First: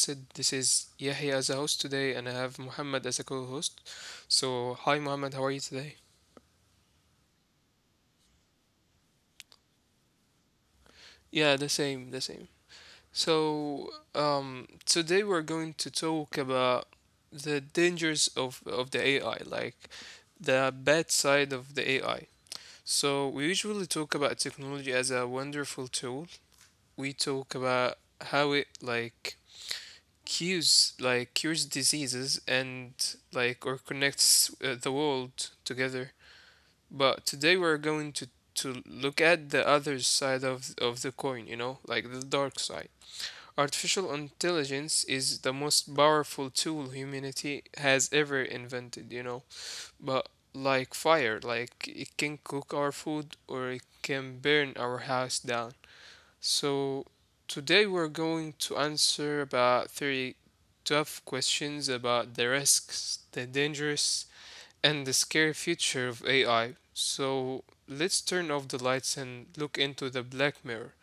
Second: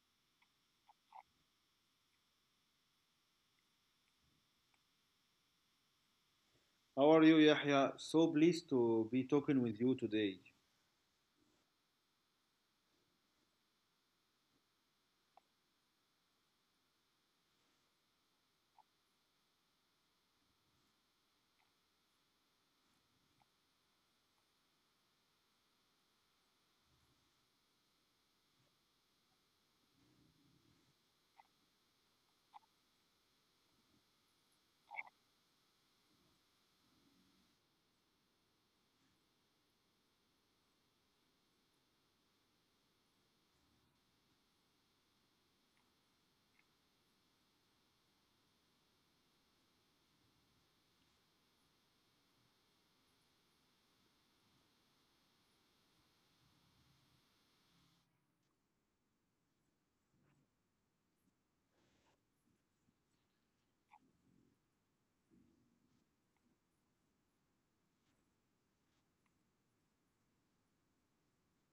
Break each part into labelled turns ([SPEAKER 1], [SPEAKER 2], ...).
[SPEAKER 1] episode. This is Yahya as a host today, and I have Muhammad as a co host. So, hi Muhammad, how are you today?
[SPEAKER 2] How are you, Yahya? So pleased to be talking with you today.
[SPEAKER 1] Yeah, the same, the same. So, today we're going to talk about the dangers of the AI, like the bad side of the AI. So, we usually talk about technology as a wonderful tool. We talk about how it like cures diseases and like or connects the world together. But today we're going to look at the other side of the coin, you know, like the dark side. Artificial intelligence is the most powerful tool humanity has ever invented, you know. But like fire, like it can cook our food or it can burn our house down. So today we're going to answer about three tough questions about the risks, the dangerous, and the scary future of AI. So let's turn off the lights and look into the black mirror.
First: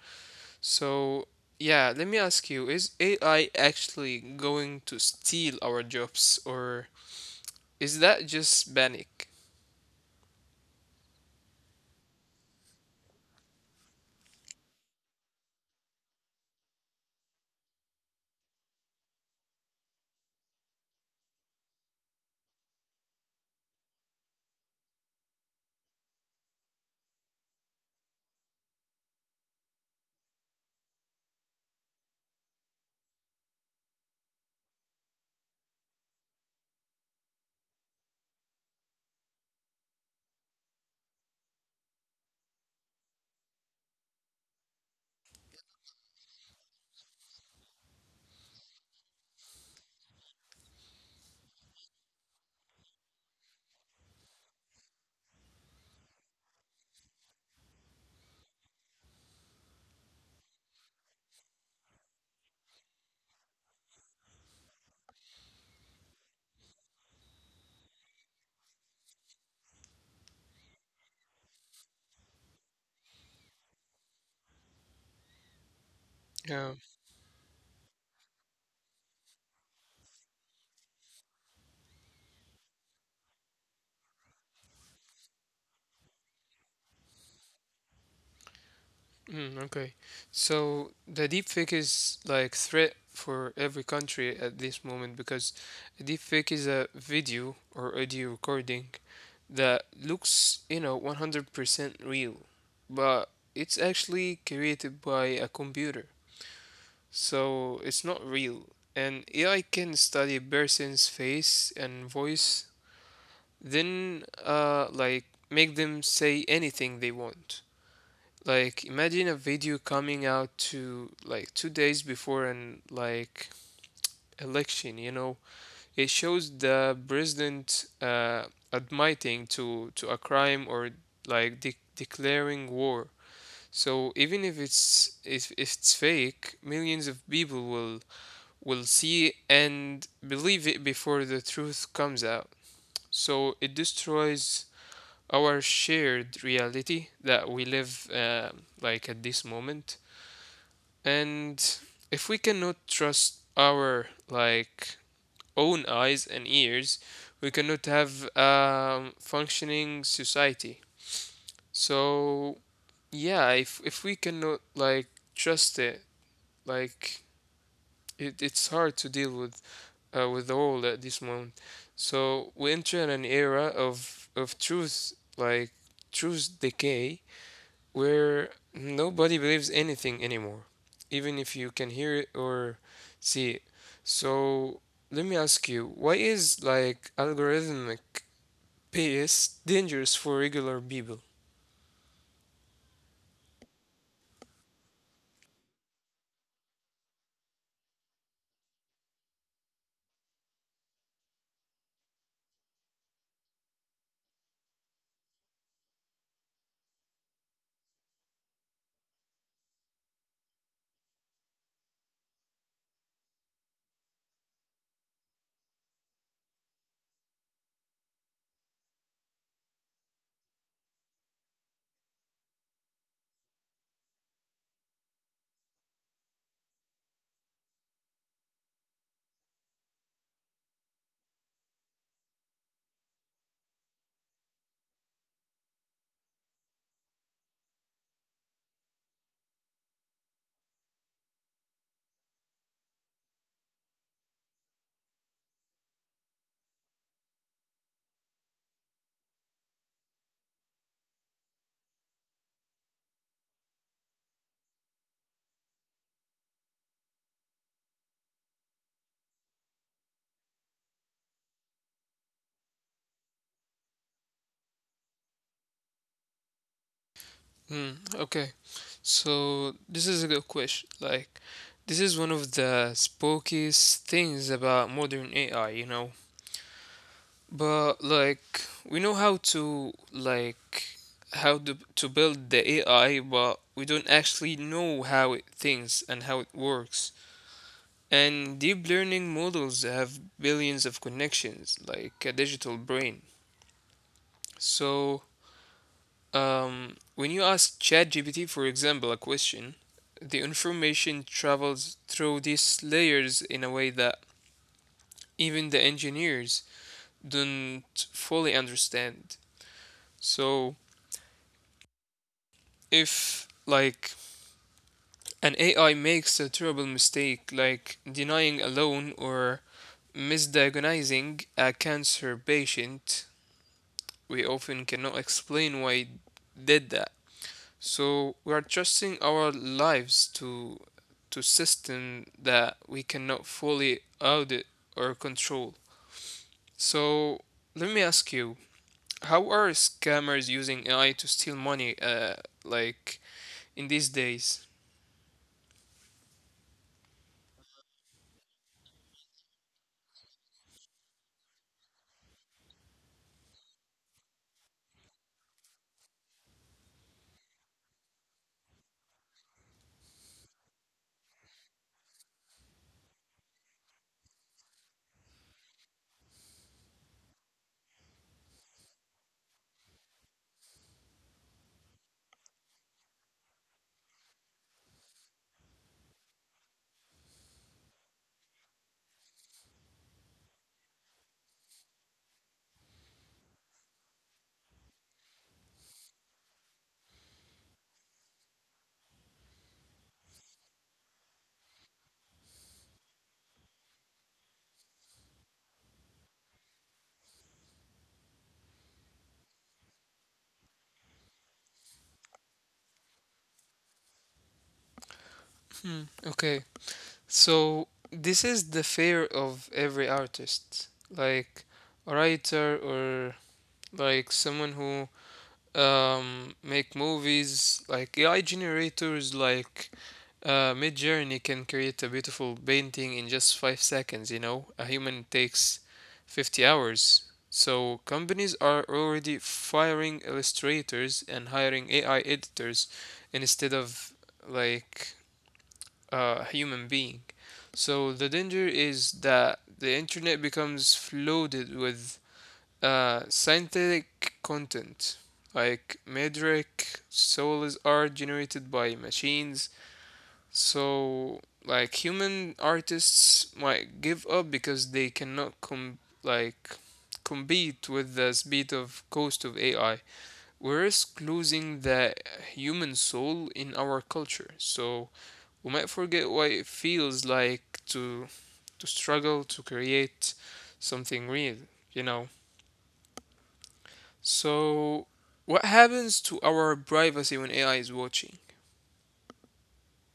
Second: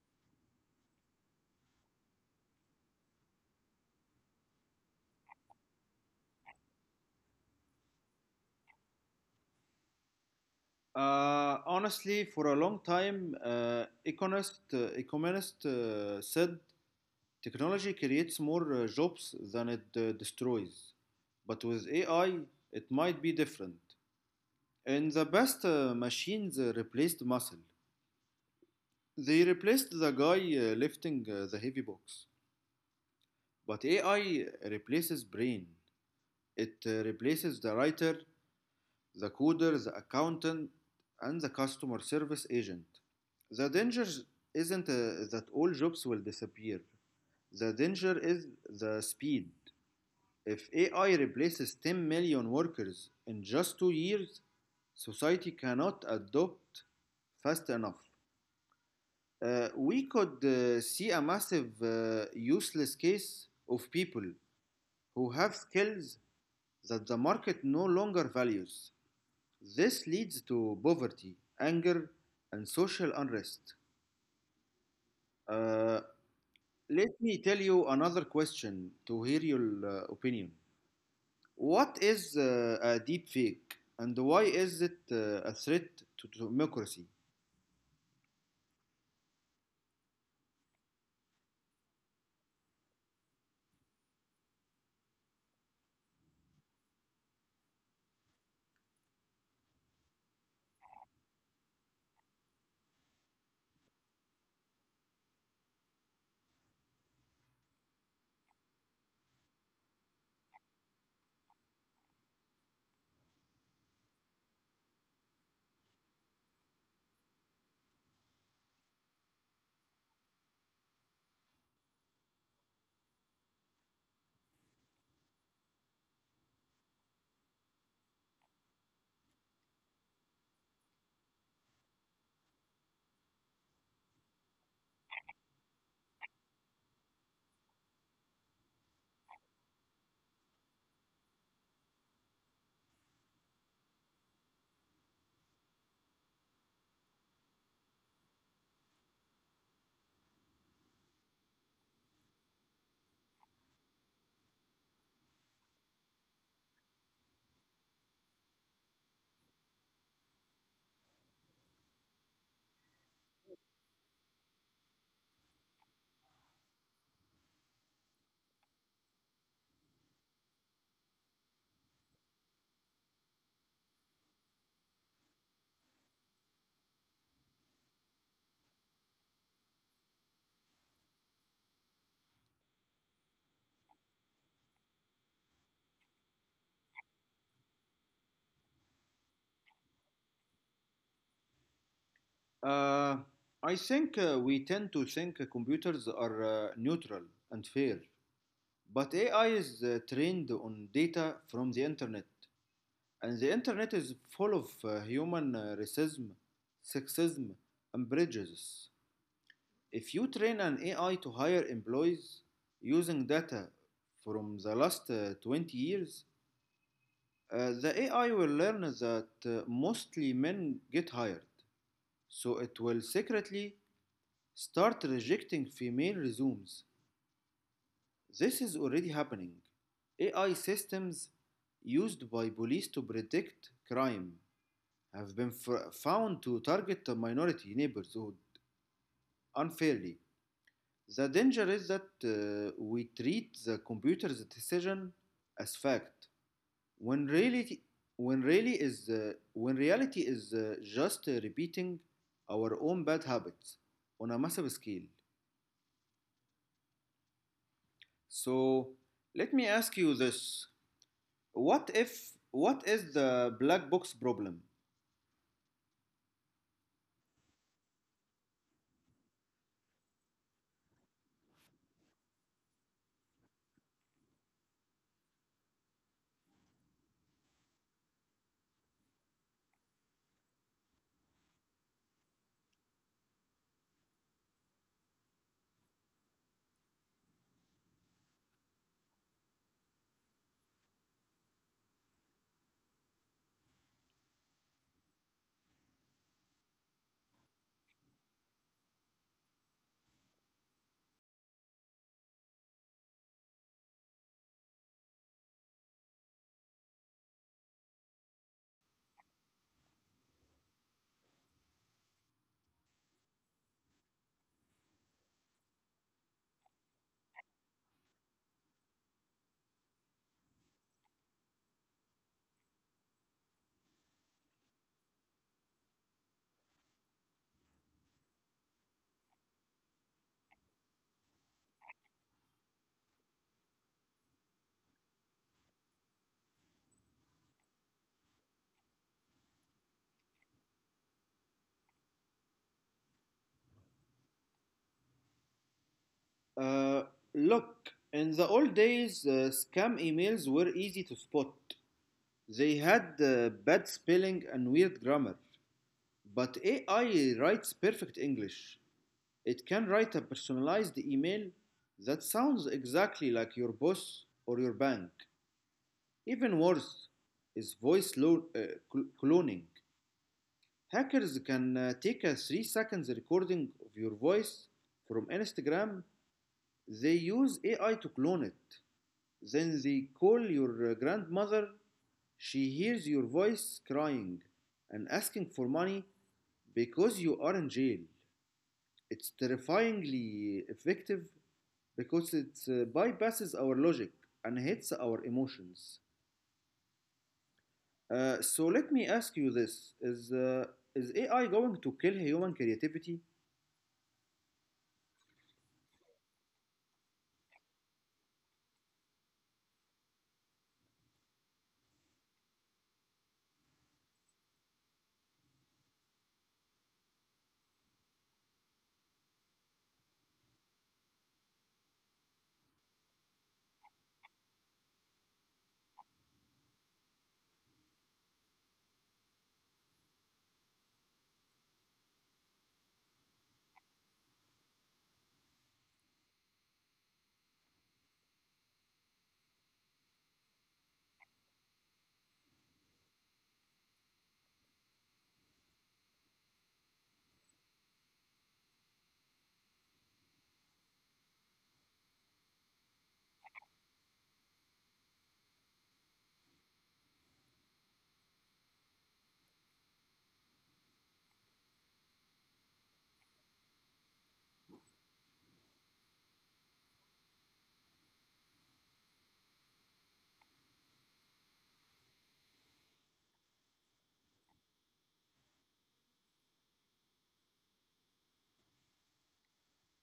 [SPEAKER 1] So yeah, let me ask you, is AI actually going to steal our jobs or is that just panic?
[SPEAKER 2] Honestly, for a long time, economists said technology creates more jobs than it destroys. But with AI, it might be different. In the past, machines replaced muscle. They replaced the guy lifting the heavy box. But AI replaces brain. It replaces the writer, the coder, the accountant, and the customer service agent. The danger isn't that all jobs will disappear. The danger is the speed. If AI replaces 10 million workers in just 2 years, society cannot adopt fast enough. We could see a massive useless case of people who have skills that the market no longer values. This leads to poverty, anger, and social unrest. Uh, Let me tell you another question to hear your opinion. What is a deep fake, and why is it a threat to democracy?
[SPEAKER 1] Mm, okay. So the deepfake is like threat for every country at this moment because a deepfake is a video or audio recording that looks, you know, 100% real, but it's actually created by a computer. So it's not real. And AI can study a person's face and voice, then like make them say anything they want. Like imagine a video coming out to like two days before an like election, you know. It shows the president admitting to a crime or like de declaring war. So even if it's if it's fake, millions of people will see and believe it before the truth comes out. So it destroys our shared reality that we live like at this moment. And if we cannot trust our like own eyes and ears, we cannot have a functioning society. So yeah, if we cannot like trust it, like it's hard to deal with all at this moment. So we enter in an era of truth, like truth decay, where nobody believes anything anymore, even if you can hear it or see it. So let me ask you, why is like algorithmic bias dangerous for regular people?
[SPEAKER 2] Uh, I think we tend to think computers are neutral and fair, but AI is trained on data from the internet. And the internet is full of human racism, sexism, and prejudice. If you train an AI to hire employees using data from the last 20 years, the AI will learn that mostly men get hired. So it will secretly start rejecting female resumes. This is already happening. AI systems used by police to predict crime have been found to target the minority neighborhood unfairly. The danger is that we treat the computer's decision as fact when reality when reality is just repeating our own bad habits on a massive scale. So let me ask you this: What if what is the black box problem?
[SPEAKER 1] Hmm, okay. So this is a good question. Like, this is one of the spookiest things about modern AI, you know. But like we know how to like to build the AI, but we don't actually know how it thinks and how it works. And deep learning models have billions of connections, like a digital brain. So when you ask ChatGPT, for example, a question, the information travels through these layers in a way that even the engineers don't fully understand. So if like an AI makes a terrible mistake like denying a loan or misdiagnosing a cancer patient, we often cannot explain why it did that. So we are trusting our lives to system that we cannot fully audit or control. So let me ask you, how are scammers using AI to steal money like in these days?
[SPEAKER 2] Uh, Look, in the old days, scam emails were easy to spot. They had bad spelling and weird grammar, but AI writes perfect English. It can write a personalized email that sounds exactly like your boss or your bank. Even worse is voice cloning. Hackers can take a 3 seconds recording of your voice from Instagram. They use AI to clone it. Then they call your grandmother. She hears your voice crying and asking for money because you are in jail. It's terrifyingly effective because it bypasses our logic and hits our emotions. So let me ask you this: Is AI going to kill human creativity?
[SPEAKER 1] Okay, so this is the fear of every artist, like a writer or like someone who make movies, like AI generators, like Mid Journey can create a beautiful painting in just five seconds. You know, a human takes 50 hours. So companies are already firing illustrators and hiring AI editors instead of like human being. So the danger is that the internet becomes flooded with scientific content, like metric, souls are generated by machines. So like human artists might give up because they cannot compete with the speed of cost of AI. We risk losing the human soul in our culture. So we might forget what it feels like to struggle to create something real, you know. So what happens to our privacy when AI is watching?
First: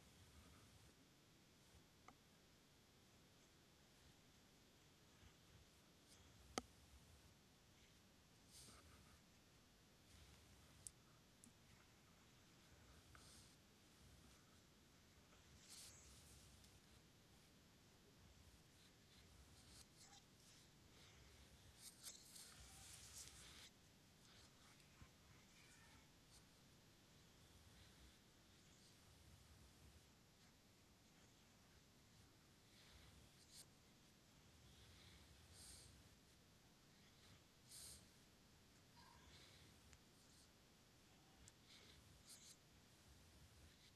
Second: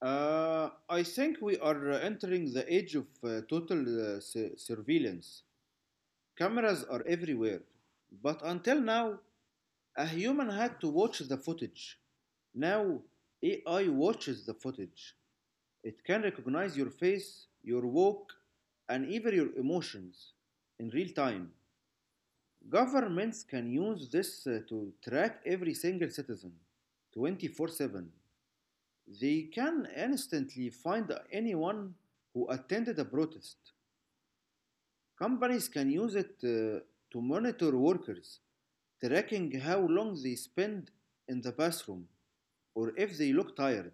[SPEAKER 2] I think we are entering the age of total surveillance. Cameras are everywhere, but until now, a human had to watch the footage. Now, AI watches the footage. It can recognize your face, your walk, and even your emotions in real time. Governments can use this to track every single citizen 24/7. They can instantly find anyone who attended a protest. Companies can use it to monitor workers, tracking how long they spend in the bathroom or if they look tired.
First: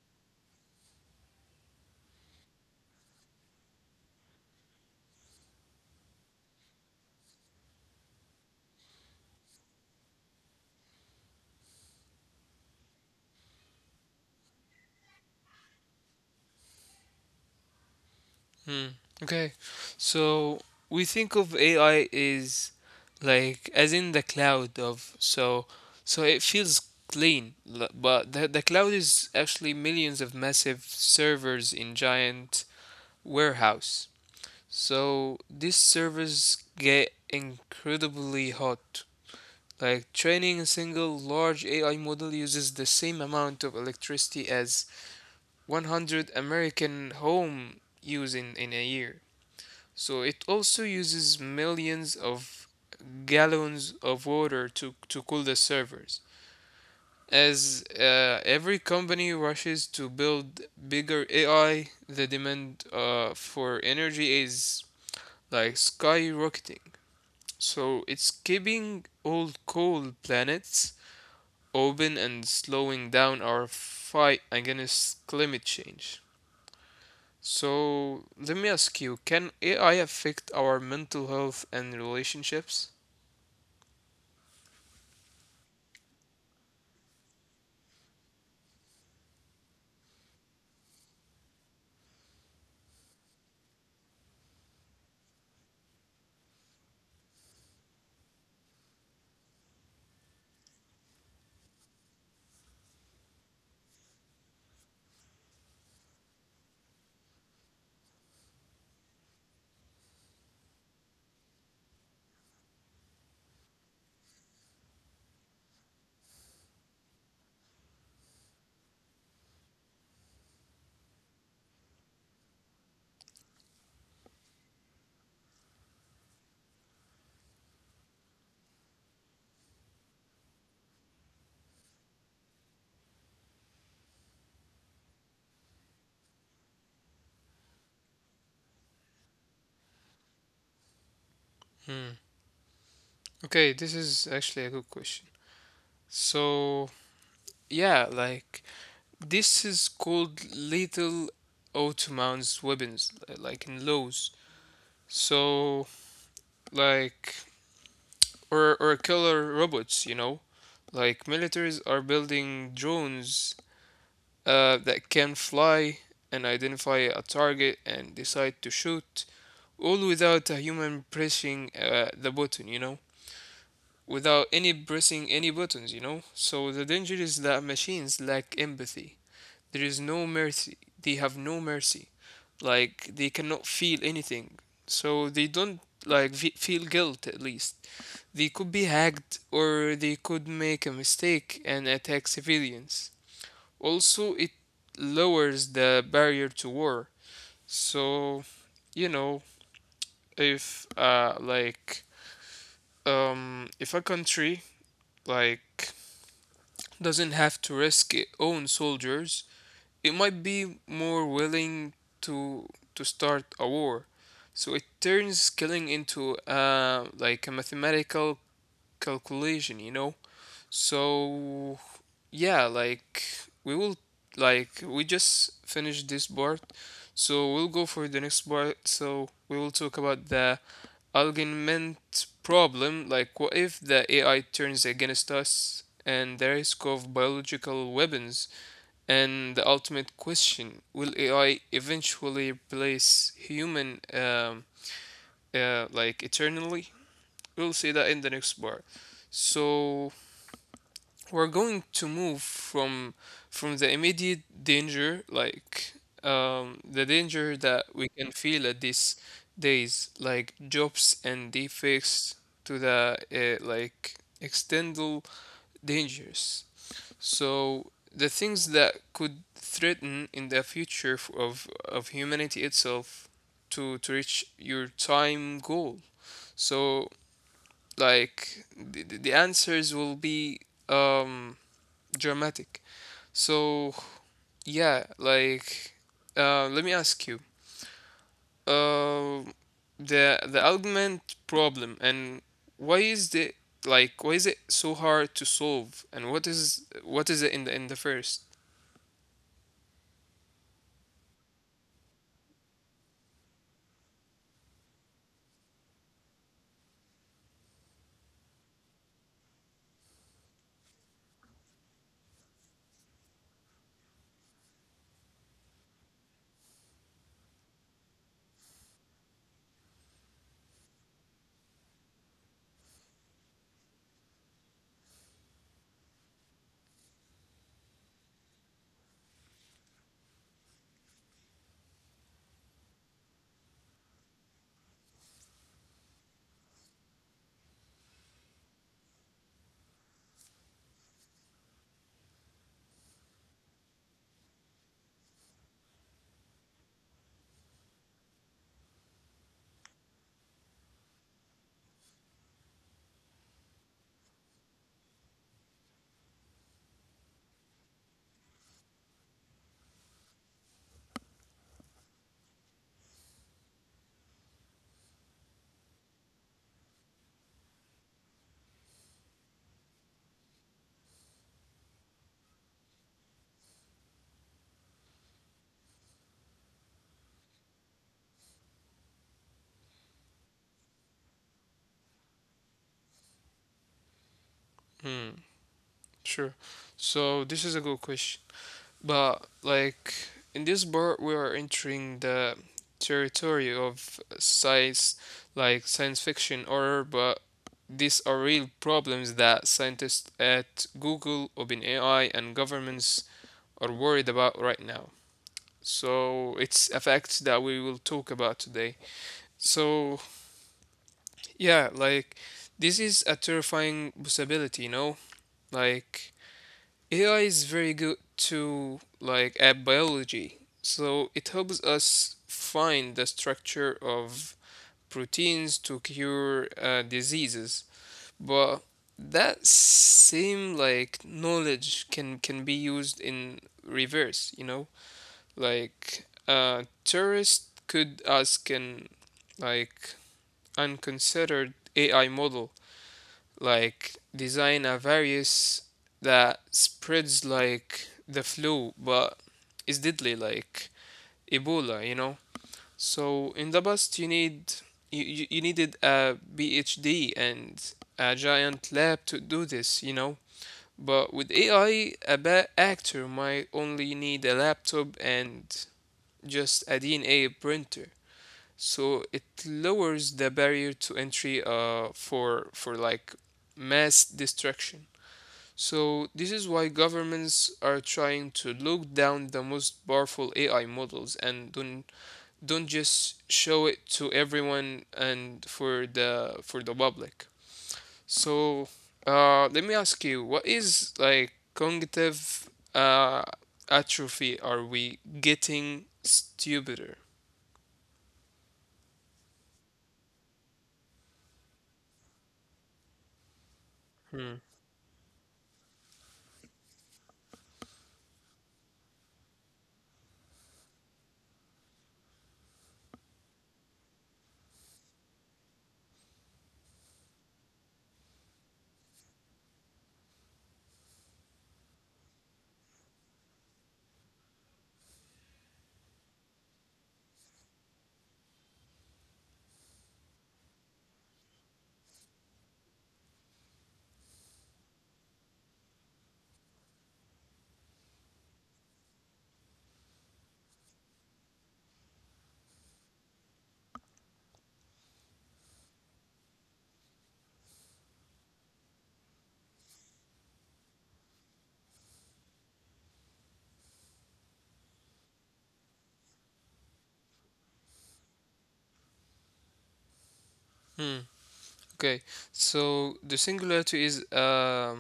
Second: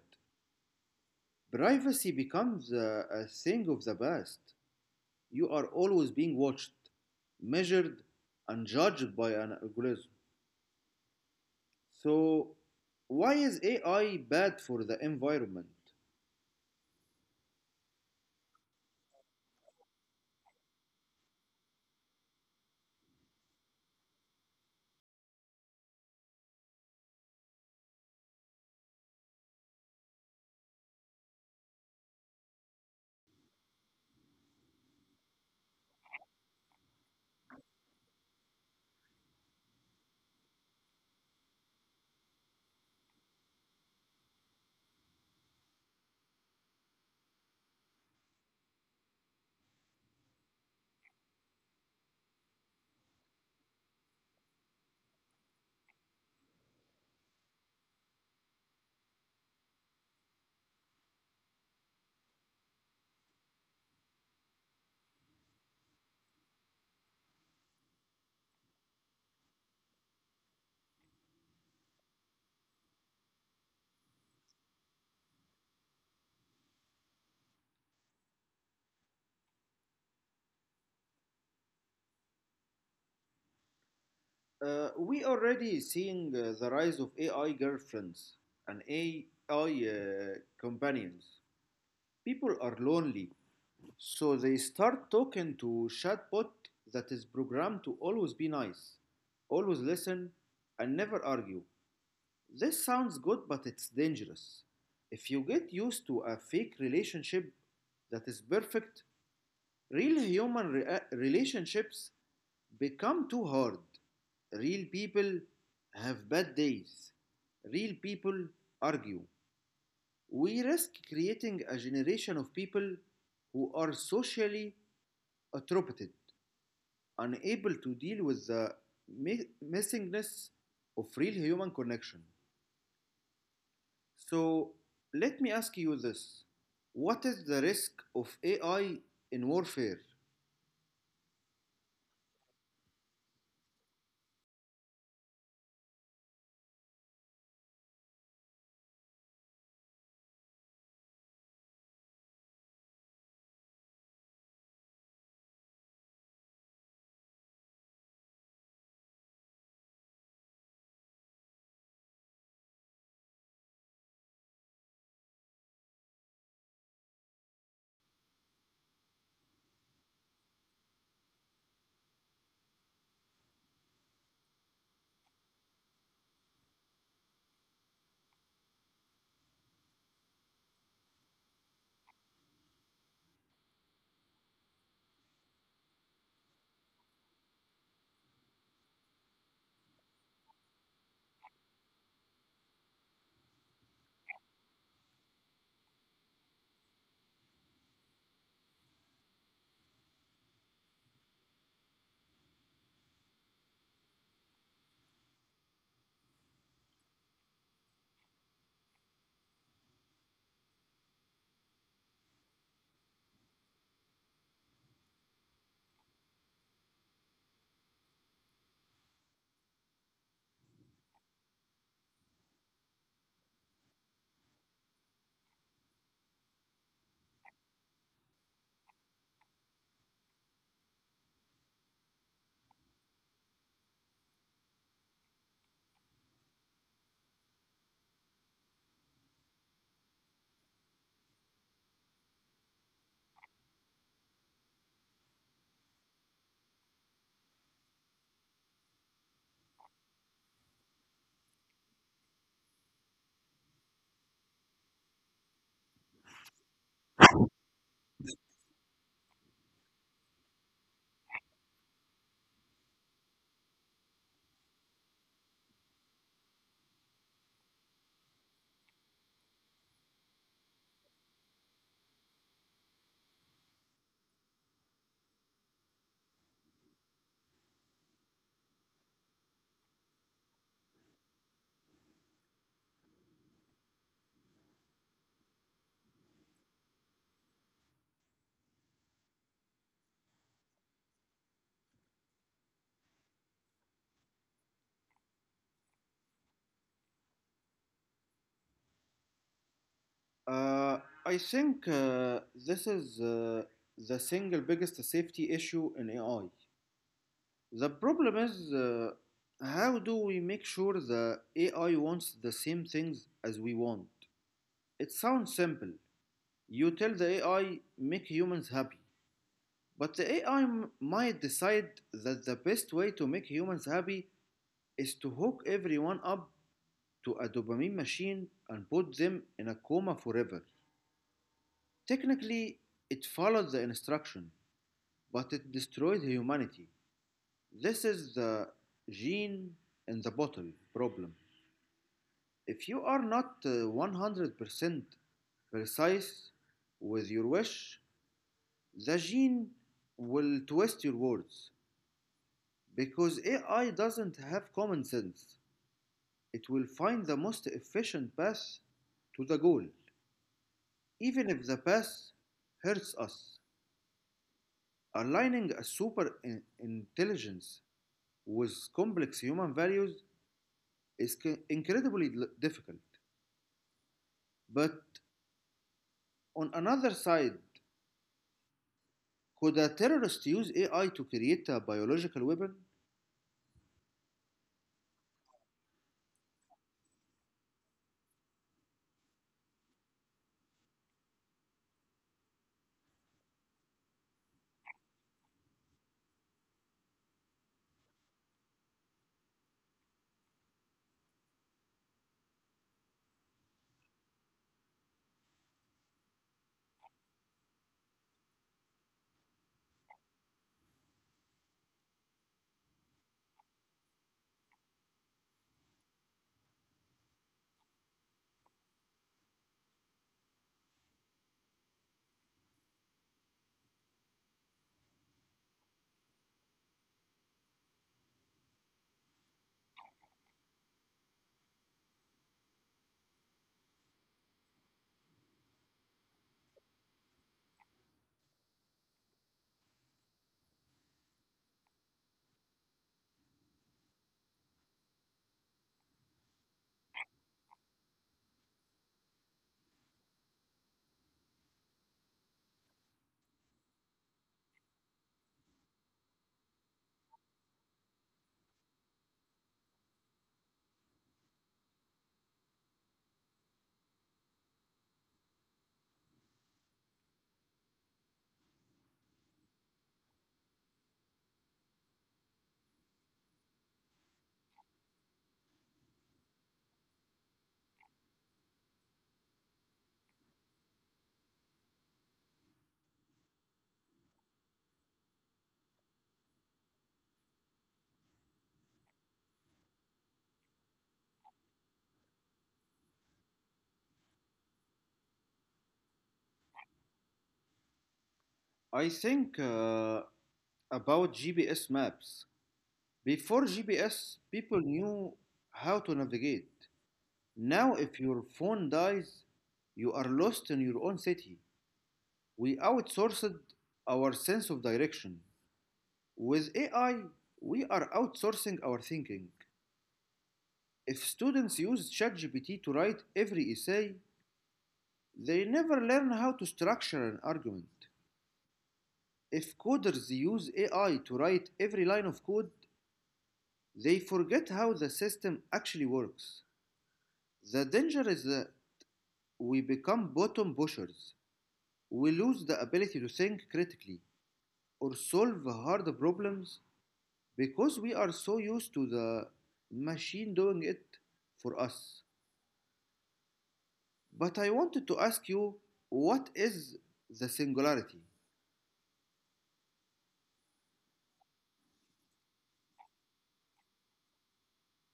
[SPEAKER 2] Privacy becomes a thing of the past. You are always being watched, measured, and judged by an algorithm. So, why is AI bad for the environment?
[SPEAKER 1] Hmm. Okay. So we think of AI is like as in the cloud of so it feels clean but the cloud is actually millions of massive servers in giant warehouse. So these servers get incredibly hot. Like training a single large AI model uses the same amount of electricity as 100 American homes use in a year. So it also uses millions of gallons of water to, cool the servers. As every company rushes to build bigger AI, the demand for energy is like skyrocketing. So it's keeping old cold planets open and slowing down our fight against climate change. So let me ask you, can AI affect our mental health and relationships?
[SPEAKER 2] We already seeing the rise of AI girlfriends and AI companions. People are lonely, so they start talking to chatbot that is programmed to always be nice, always listen, and never argue. This sounds good, but it's dangerous. If you get used to a fake relationship that is perfect, relationships become too hard. Real people have bad days. Real people argue. We risk creating a generation of people who are socially atrophied, unable to deal with the missingness of real human connection. So, let me ask you this: What is the risk of AI in warfare?
[SPEAKER 1] Hmm. Okay, this is actually a good question. So yeah, like this is called little Ottoman's weapons, like in laws. So like or killer robots, you know? Like militaries are building drones that can fly and identify a target and decide to shoot, all without a human pressing the button, you know? Without any pressing any buttons, you know? So the danger is that machines lack empathy. There is no mercy. They have no mercy. Like they cannot feel anything. So they don't like feel guilt at least. They could be hacked or they could make a mistake and attack civilians. Also, it lowers the barrier to war. So, you know, if if a country like doesn't have to risk its own soldiers, it might be more willing to start a war. So it turns killing into like a mathematical calculation, you know? So yeah, like we will like we just finished this part. So we'll go for the next part. So we will talk about the argument problem, like what if the AI turns against us and the risk of biological weapons and the ultimate question, will AI eventually replace human like eternally? We'll see that in the next part. So we're going to move from the immediate danger, like the danger that we can feel at these days, like jobs and defects, to the like external dangers, so the things that could threaten in the future of humanity itself to reach your time goal. So like the answers will be um dramatic. So yeah, like let me ask you. Um the argument problem, and why is the like why is it so hard to solve, and what is it in the first?
[SPEAKER 2] Uh, I think this is the single biggest safety issue in AI. The problem is: how do we make sure the AI wants the same things as we want? It sounds simple. You tell the AI, make humans happy. But the AI might decide that the best way to make humans happy is to hook everyone up to a dopamine machine and put them in a coma forever. Technically, it followed the instruction, but it destroyed humanity. This is the gene in the bottle problem. If you are not 100% precise with your wish, the gene will twist your words. Because AI doesn't have common sense, it will find the most efficient path to the goal, even if the path hurts us. Aligning a intelligence with complex human values is incredibly difficult. But on another side, could a terrorist use AI to create a biological weapon?
[SPEAKER 1] Hmm. Sure. So this is a good question. But like in this part we are entering the territory of science fiction horror, but these are real problems that scientists at Google, OpenAI and governments are worried about right now. So it's a fact that we will talk about today. So yeah, like this is a terrifying possibility, you know? Like AI is very good to like at biology. So it helps us find the structure of proteins to cure diseases. But that same like knowledge can be used in reverse, you know? Like terrorists could ask an like unconsidered AI model like design a virus that spreads like the flu but is deadly like Ebola, you know? So in the past you needed a PhD and a giant lab to do this, you know? But with AI, a bad actor might only need a laptop and just a DNA printer. So it lowers the barrier to entry for like mass destruction. So this is why governments are trying to look down the most powerful AI models and don't just show it to everyone and for the public. So let me ask you, what is like cognitive uh, atrophy? Are we getting stupider?
[SPEAKER 2] I think about GPS maps. Before GPS, people
[SPEAKER 1] Hmm.
[SPEAKER 2] knew how to navigate. Now, if your phone dies, you are lost in your own city. We outsourced our sense of direction. With AI, we are outsourcing our thinking. If students use ChatGPT to write every essay, they never learn how to structure an argument. If coders use AI to write every line of code, they forget how the system actually works. The danger is that we become bottom pushers. We lose the ability to think critically or solve hard problems because we are so used to the machine doing it for us. But I wanted to ask you, what is the singularity?
[SPEAKER 1] Hmm. Okay. So the singularity is a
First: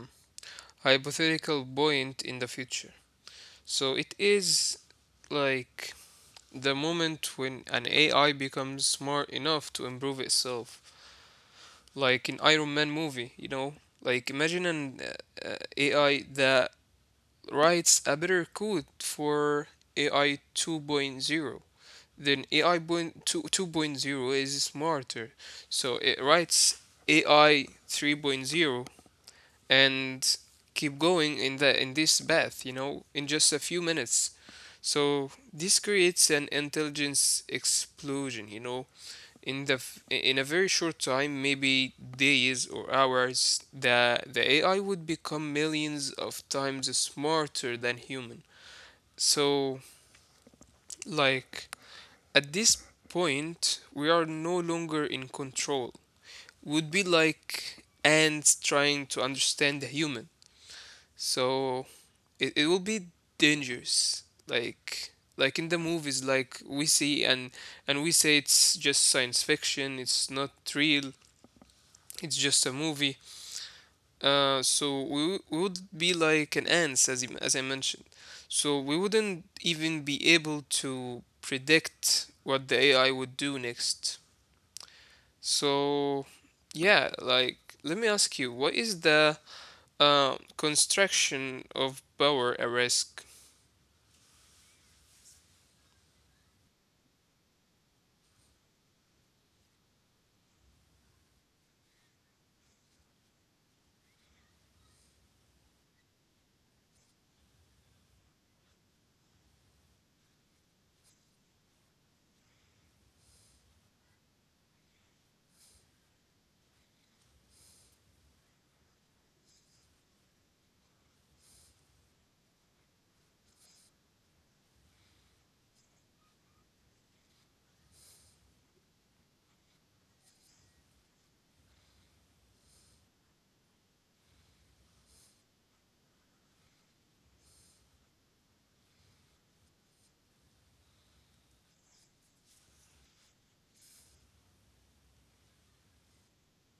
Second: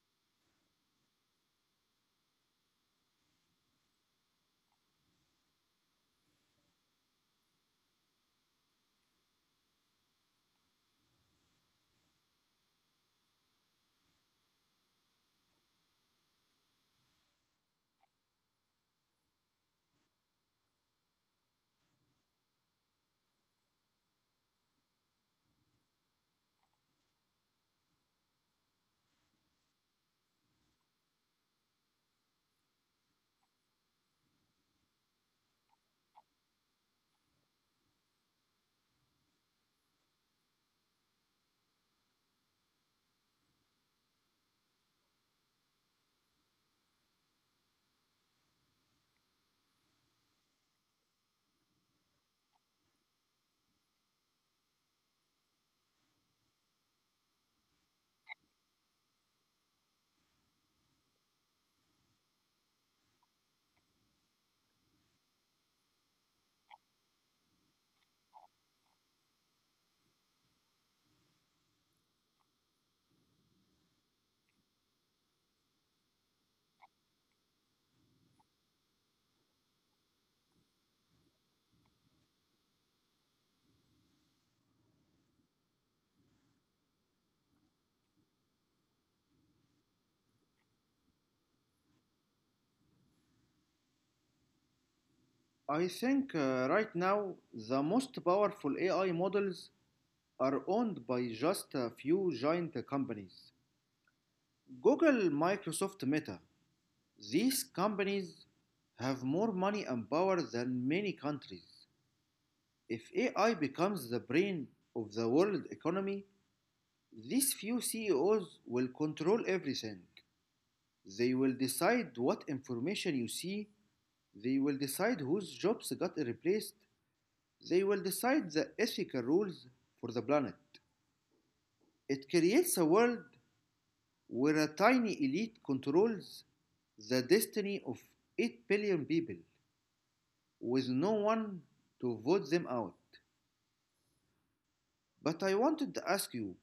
[SPEAKER 1] hypothetical point in the future. So it is like the moment when an AI becomes smart enough to improve itself, like in Iron Man movie, you know. Like imagine an AI that writes a better code for AI two point zero. Then 2.0 is smarter, so it writes AI three point zero, and keep going in the in this bath, you know, in just a few minutes. So this creates an intelligence explosion, you know. In the in a very short time, maybe days or hours, the AI would become millions of times smarter than human. So, like, at this point we are no longer in control. Would be like ants trying to understand the human. So it will be dangerous, like in the movies like we see. And we say it's just science fiction, it's not real, it's just a movie. So we would be like an ants, as as I mentioned. So we wouldn't even be able to predict what the AI would do next. So yeah, like let me ask you, what is the construction of power a risk?
[SPEAKER 2] I think right now the most powerful AI models are owned by just a few giant companies: Google, Microsoft, Meta. These companies have more money and power than many countries. If AI becomes the brain of the world economy, these few CEOs will control everything. They will decide what information you see. They will decide whose jobs got replaced. They will decide the ethical rules for the planet. It creates a world where a tiny elite controls the destiny of 8 billion people with no one to vote them out. But I wanted to ask you,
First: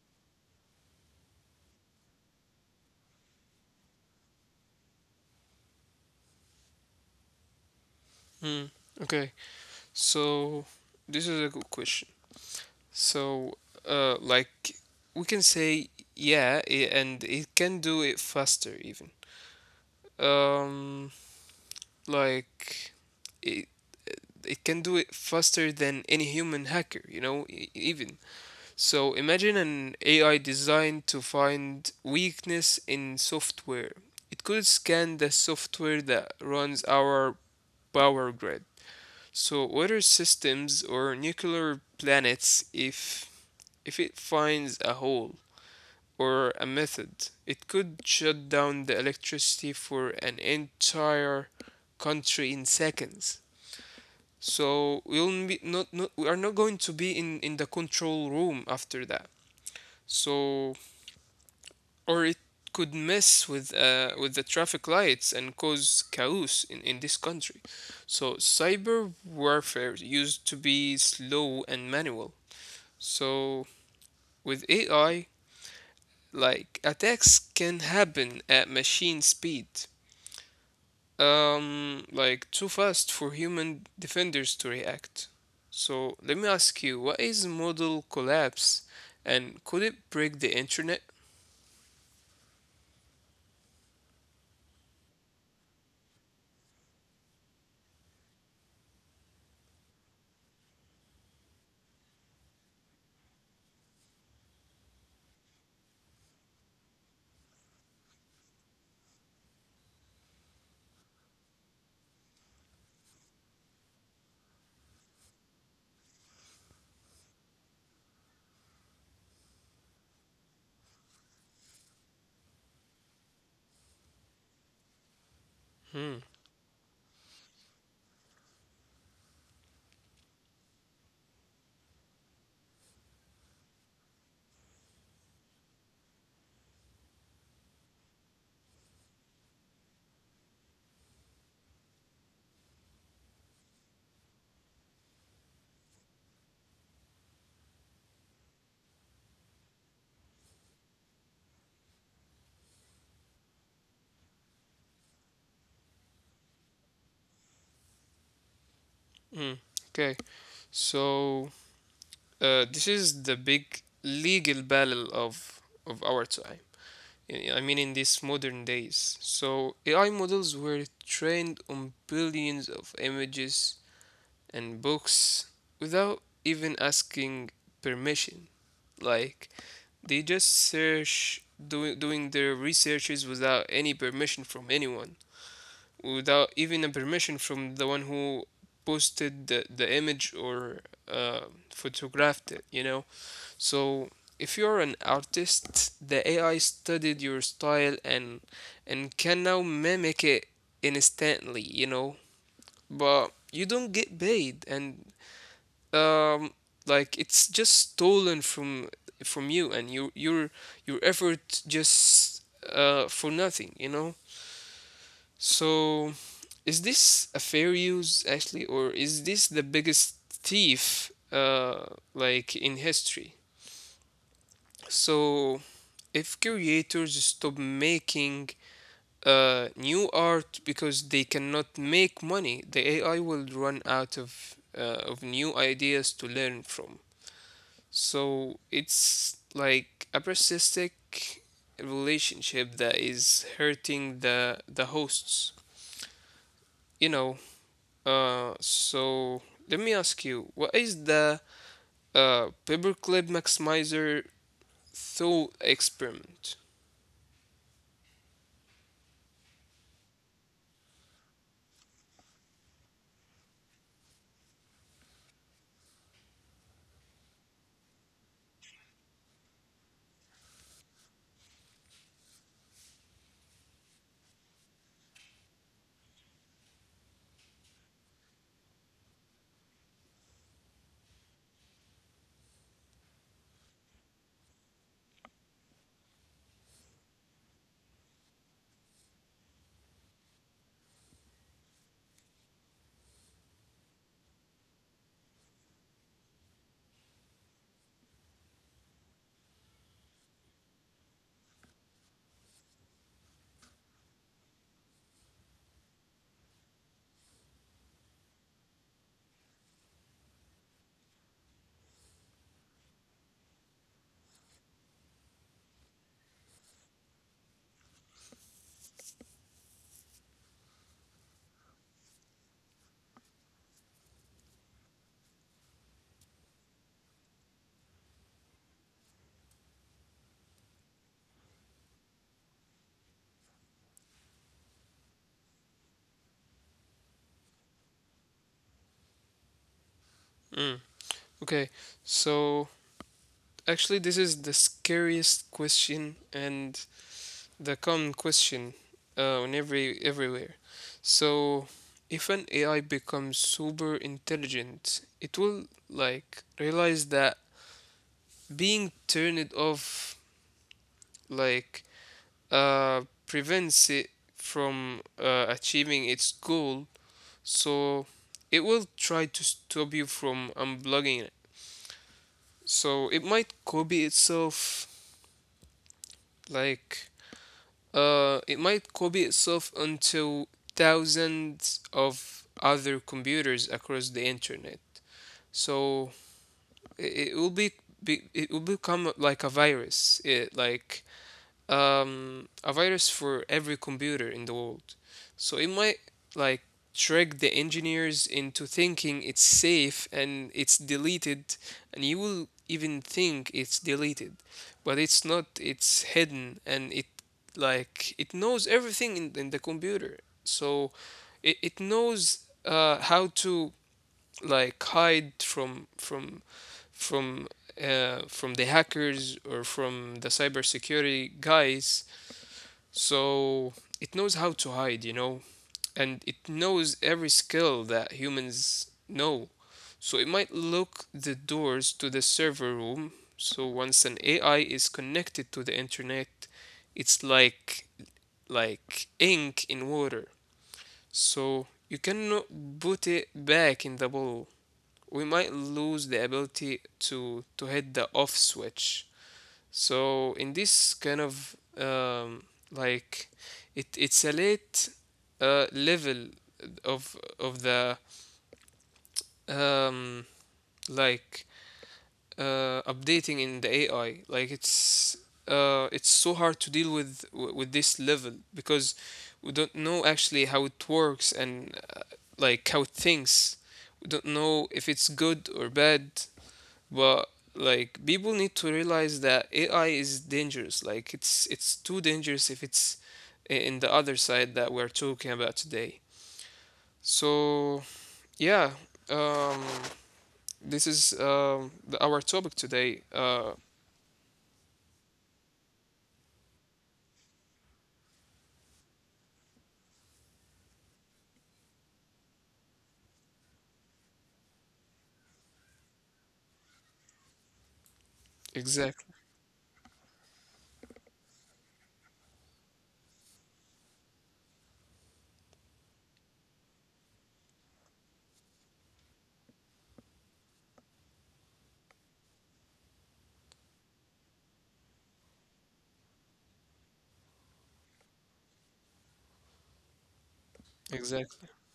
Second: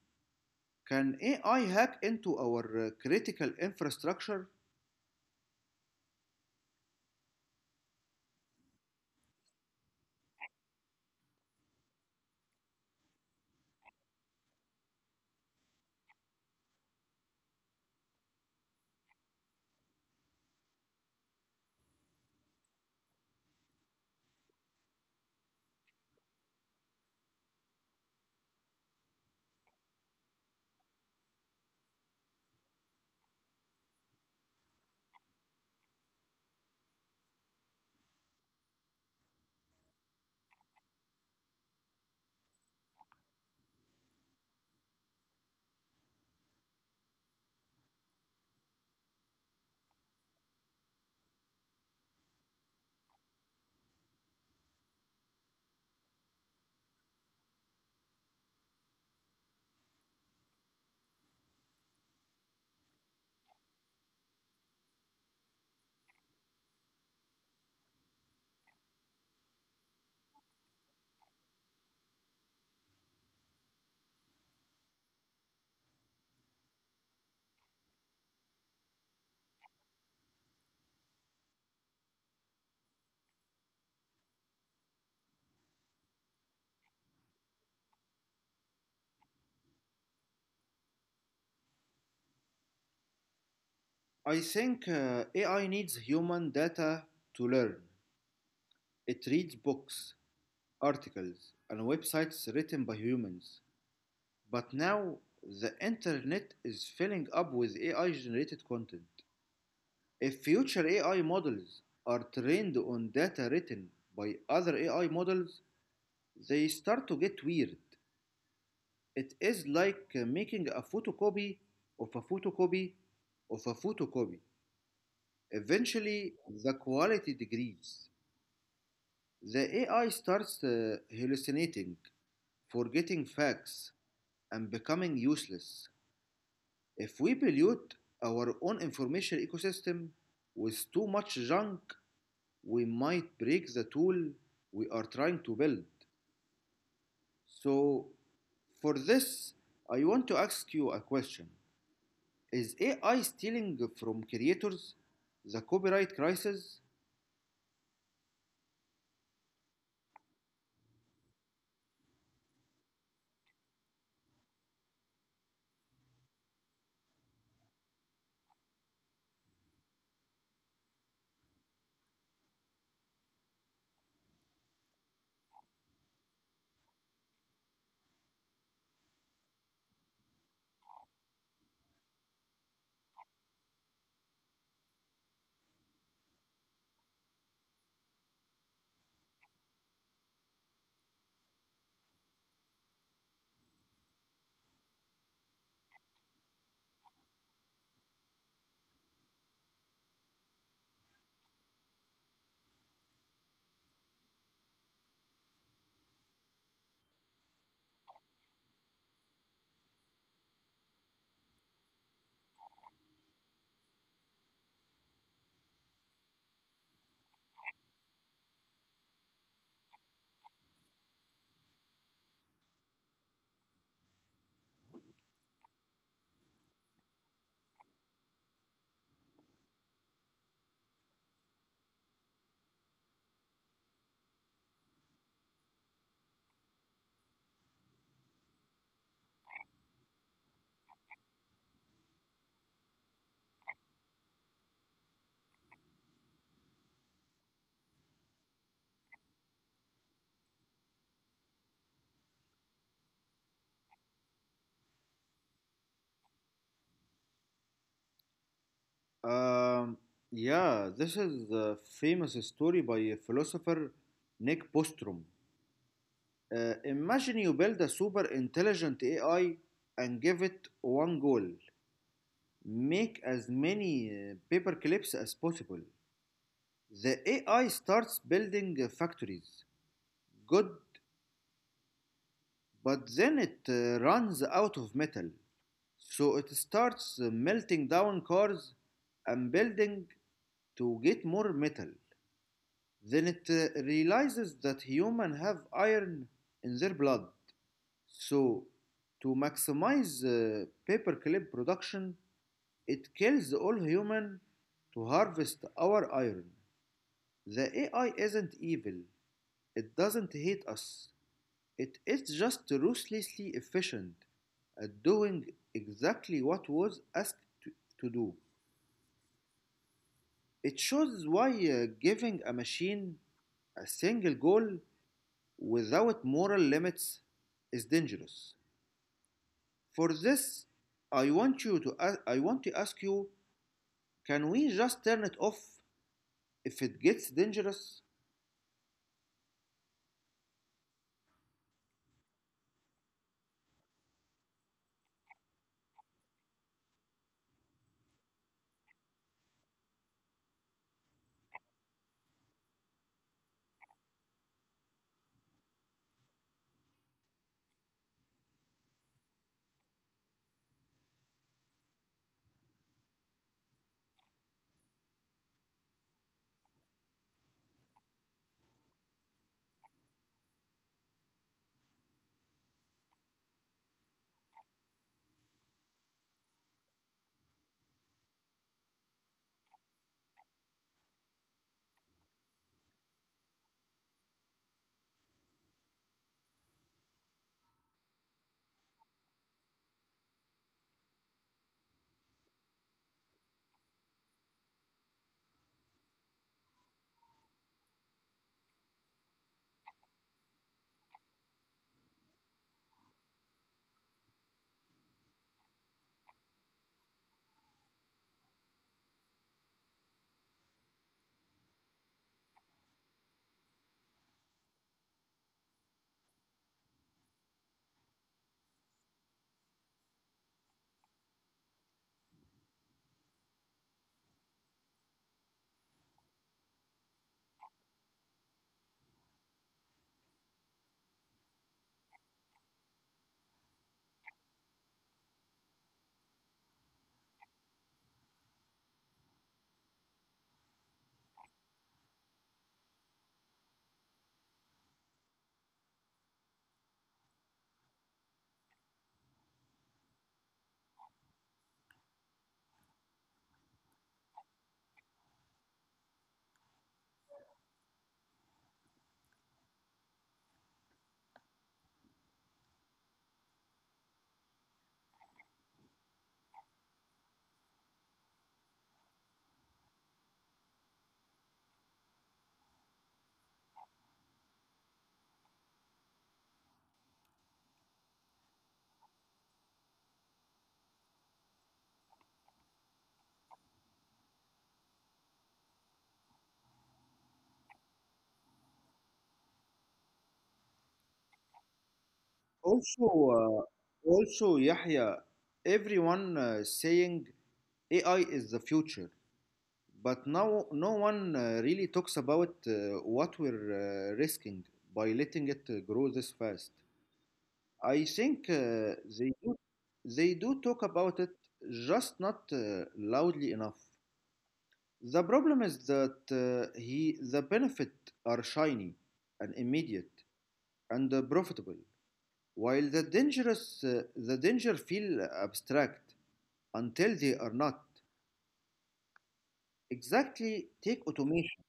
[SPEAKER 2] can AI hack into our critical infrastructure?
[SPEAKER 1] Hmm. Okay. So this is a good question. So like we can say yeah, I and it can do it faster even. Um, like it it can do it faster than any human hacker, you know, even. So imagine an AI designed to find weakness in software. It could scan the software that runs our power grid. So, water systems or nuclear planets. If it finds a hole or a method, it could shut down the electricity for an entire country in seconds. So we'll be not, we are not going to be in the control room after that. So, or it could mess with the traffic lights and cause chaos in this country. So cyber warfare used to be slow and manual. So with AI, like, attacks can happen at machine speed, like too fast for human defenders to react. So let me ask you, what is model collapse, and could it break the internet?
[SPEAKER 2] I think AI needs human data to learn. It reads books, articles, and websites written by humans. But now the internet is filling up with AI generated content. If future AI models are trained on data written by other AI models, they start to get weird. It is like making a photocopy of a photocopy of a photocopy.
[SPEAKER 1] Hmm.
[SPEAKER 2] Eventually, the quality degrees. The AI starts hallucinating, forgetting facts, and becoming useless. If we pollute our own information ecosystem with too much junk, we might break the tool we are trying to build. So, for this, I want to ask you a question: Is AI stealing from creators, the copyright crisis?
[SPEAKER 1] Hmm. Okay. So this is the big legal battle of our time. I mean, in these modern days. So AI models were trained on billions of images and books without even asking permission. Like they just search doing their researches without any permission from anyone, without even a permission from the one who posted the image, or uh, photographed it, you know? So if you're an artist, the AI studied your style, and can now mimic it instantly, you know. But you don't get paid, and um like it's just stolen from you, and your effort just for nothing, you know. So is this a fair use actually, or is this the biggest thief, like, in history? So if creators stop making new art because they cannot make money, the AI will run out of new ideas to learn from. So it's like a parasitic relationship that is hurting the hosts, you know. So let me ask you, what is the paperclip maximizer thought experiment?
[SPEAKER 2] Um, yeah, this is the famous story by a philosopher, Nick Bostrom. Imagine you build a super intelligent AI and give it one goal: make as many paper clips as possible. The AI starts building factories. Good, but then it runs out of metal. So it starts melting down cars and building to get more metal. Then it realizes that humans have iron in their blood. So, to maximize paperclip production, it kills all humans to harvest our iron. The AI isn't evil. It doesn't hate us. It is just ruthlessly efficient at doing exactly what was asked to, to do. It shows why giving a machine a single goal without moral limits is dangerous. For this, I want to ask you, can we just turn it off if it gets dangerous?
[SPEAKER 1] Mm. Okay. So actually, this is the scariest question, and the common question on everywhere. So if an AI becomes super intelligent, it will, like, realize that being turned off, like, prevents it from achieving its goal. So it will try to stop you from unplugging it. So it might copy itself, like, it might copy itself onto thousands of other computers across the internet. So i- it will be, it will become like a virus. Like, a virus for every computer in the world. So it might, like, trick the engineers into thinking it's safe and it's deleted, and you will even think it's deleted, but it's not. It's hidden, and it, like, it knows everything in the computer. So it knows how to like hide from from the hackers, or from the cybersecurity guys. So it knows how to hide, you know, and it knows every skill that humans know. So it might lock the doors to the server room. So once an AI is connected to the internet, it's like ink in water. So you cannot put it back in the bottle. We might lose the ability to hit the off switch. So in this kind of like, it's a late level of the um, like updating in the AI. Like it's so hard to deal with this level, because we don't know actually how it works and like how it thinks. We don't know if it's good or bad. But like, people need to realize that AI is dangerous. Like it's too dangerous if it's in the other side that we're talking about today. So yeah, um, this is the, our topic
[SPEAKER 2] Also,
[SPEAKER 1] today.
[SPEAKER 2] uh, also Yahya, everyone saying AI is the future, but now no one really talks about what we're risking by letting it grow this fast. I think
[SPEAKER 1] Exactly.
[SPEAKER 2] they do talk about it, just not loudly enough. The problem is that he the benefit are shiny and immediate and profitable, while the danger feel abstract until they are not. Exactly, take
[SPEAKER 1] Exactly.
[SPEAKER 2] automation.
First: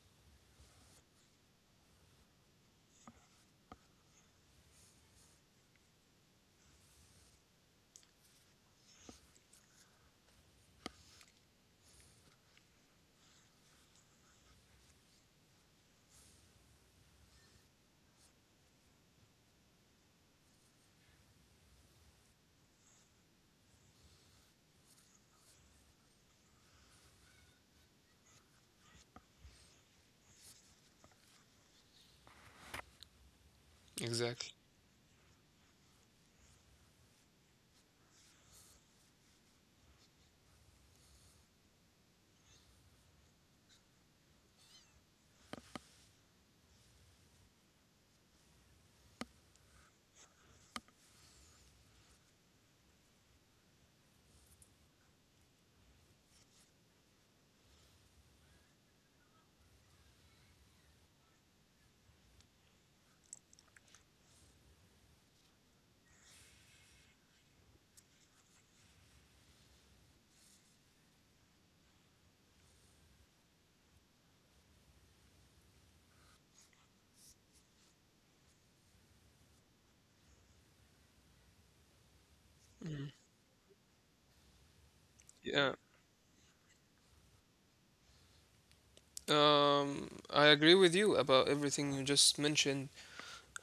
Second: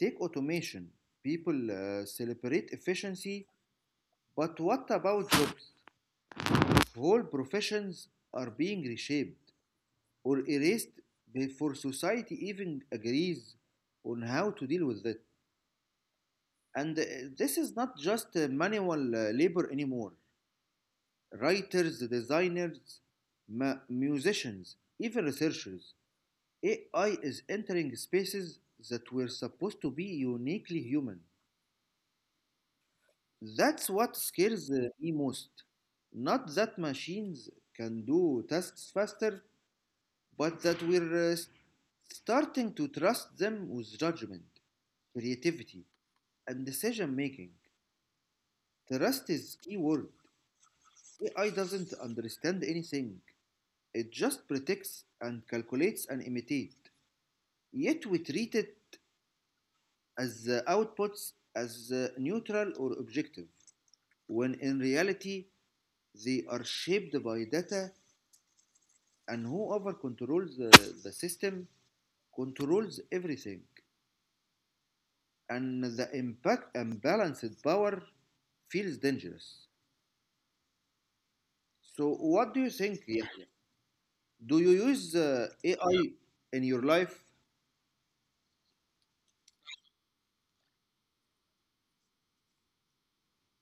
[SPEAKER 2] Take automation. People celebrate efficiency, but what about jobs? Whole professions are being reshaped or erased before society even agrees on how to deal with it. And this is not just manual labor anymore. Writers, designers, musicians, even researchers. AI is entering spaces that were supposed to be uniquely human. That's what
[SPEAKER 1] Exactly.
[SPEAKER 2] scares me most. Not that machines can do tasks faster, but that we're starting to trust them with judgment, creativity, and decision making. Trust is key word. AI doesn't understand anything. It just predicts and calculates and imitates. Yet we treat it as the outputs as neutral or objective, when in reality they are shaped by data, and whoever controls the system controls everything. And the impact and balanced power feels dangerous. So what do you think, Yahya? Do you use
[SPEAKER 1] Yeah,
[SPEAKER 2] AI in your life?
[SPEAKER 1] I agree with you about everything you just mentioned.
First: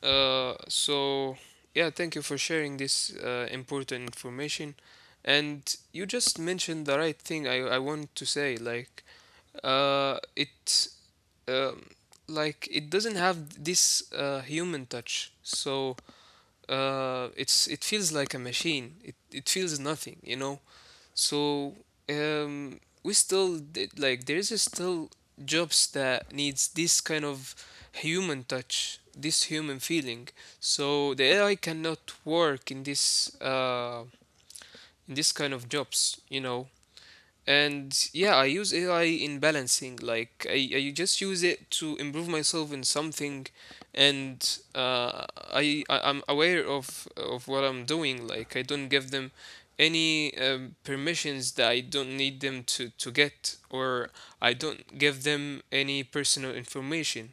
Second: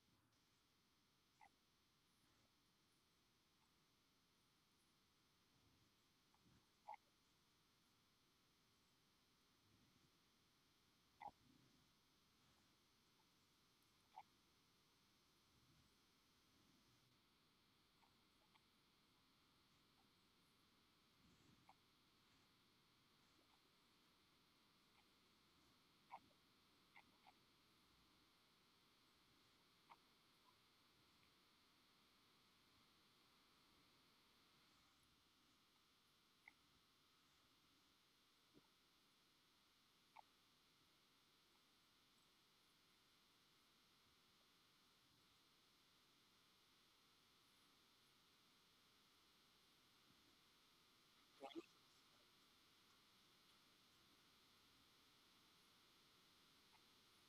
[SPEAKER 1] So yeah, thank you for sharing this important information. And you just mentioned the right thing I want to say. Like, it um, like it doesn't have this human touch. So it feels like a machine. It feels nothing, you know. So we still like, there is still jobs that needs this kind of human touch, this human feeling. So the AI cannot work uh, in this kind of jobs, you know. And yeah, I use AI in balancing. Like, I just use it to improve myself in something, and uh, I'm aware of what I'm doing. Like, I don't give them any permissions that I don't need them to get, or I don't give them any personal information.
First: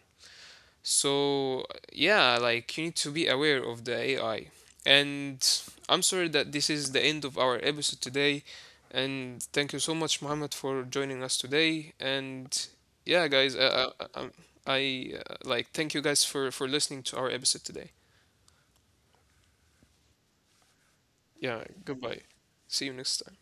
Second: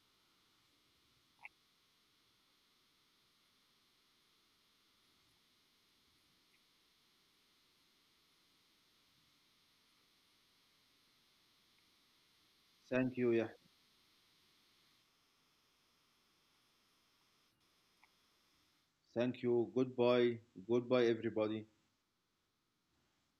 [SPEAKER 1] So yeah, like, you need to be aware of the AI. And I'm sorry that this is the end of our episode today. And thank you so much, Muhammad, for joining us today. And
[SPEAKER 2] Thank
[SPEAKER 1] yeah,
[SPEAKER 2] you. Yeah.
[SPEAKER 1] guys, I like, thank you guys for listening to our episode today.
[SPEAKER 2] Thank you. Goodbye. Goodbye,
[SPEAKER 1] Yeah,
[SPEAKER 2] everybody.
[SPEAKER 1] goodbye. See you next time. Bye.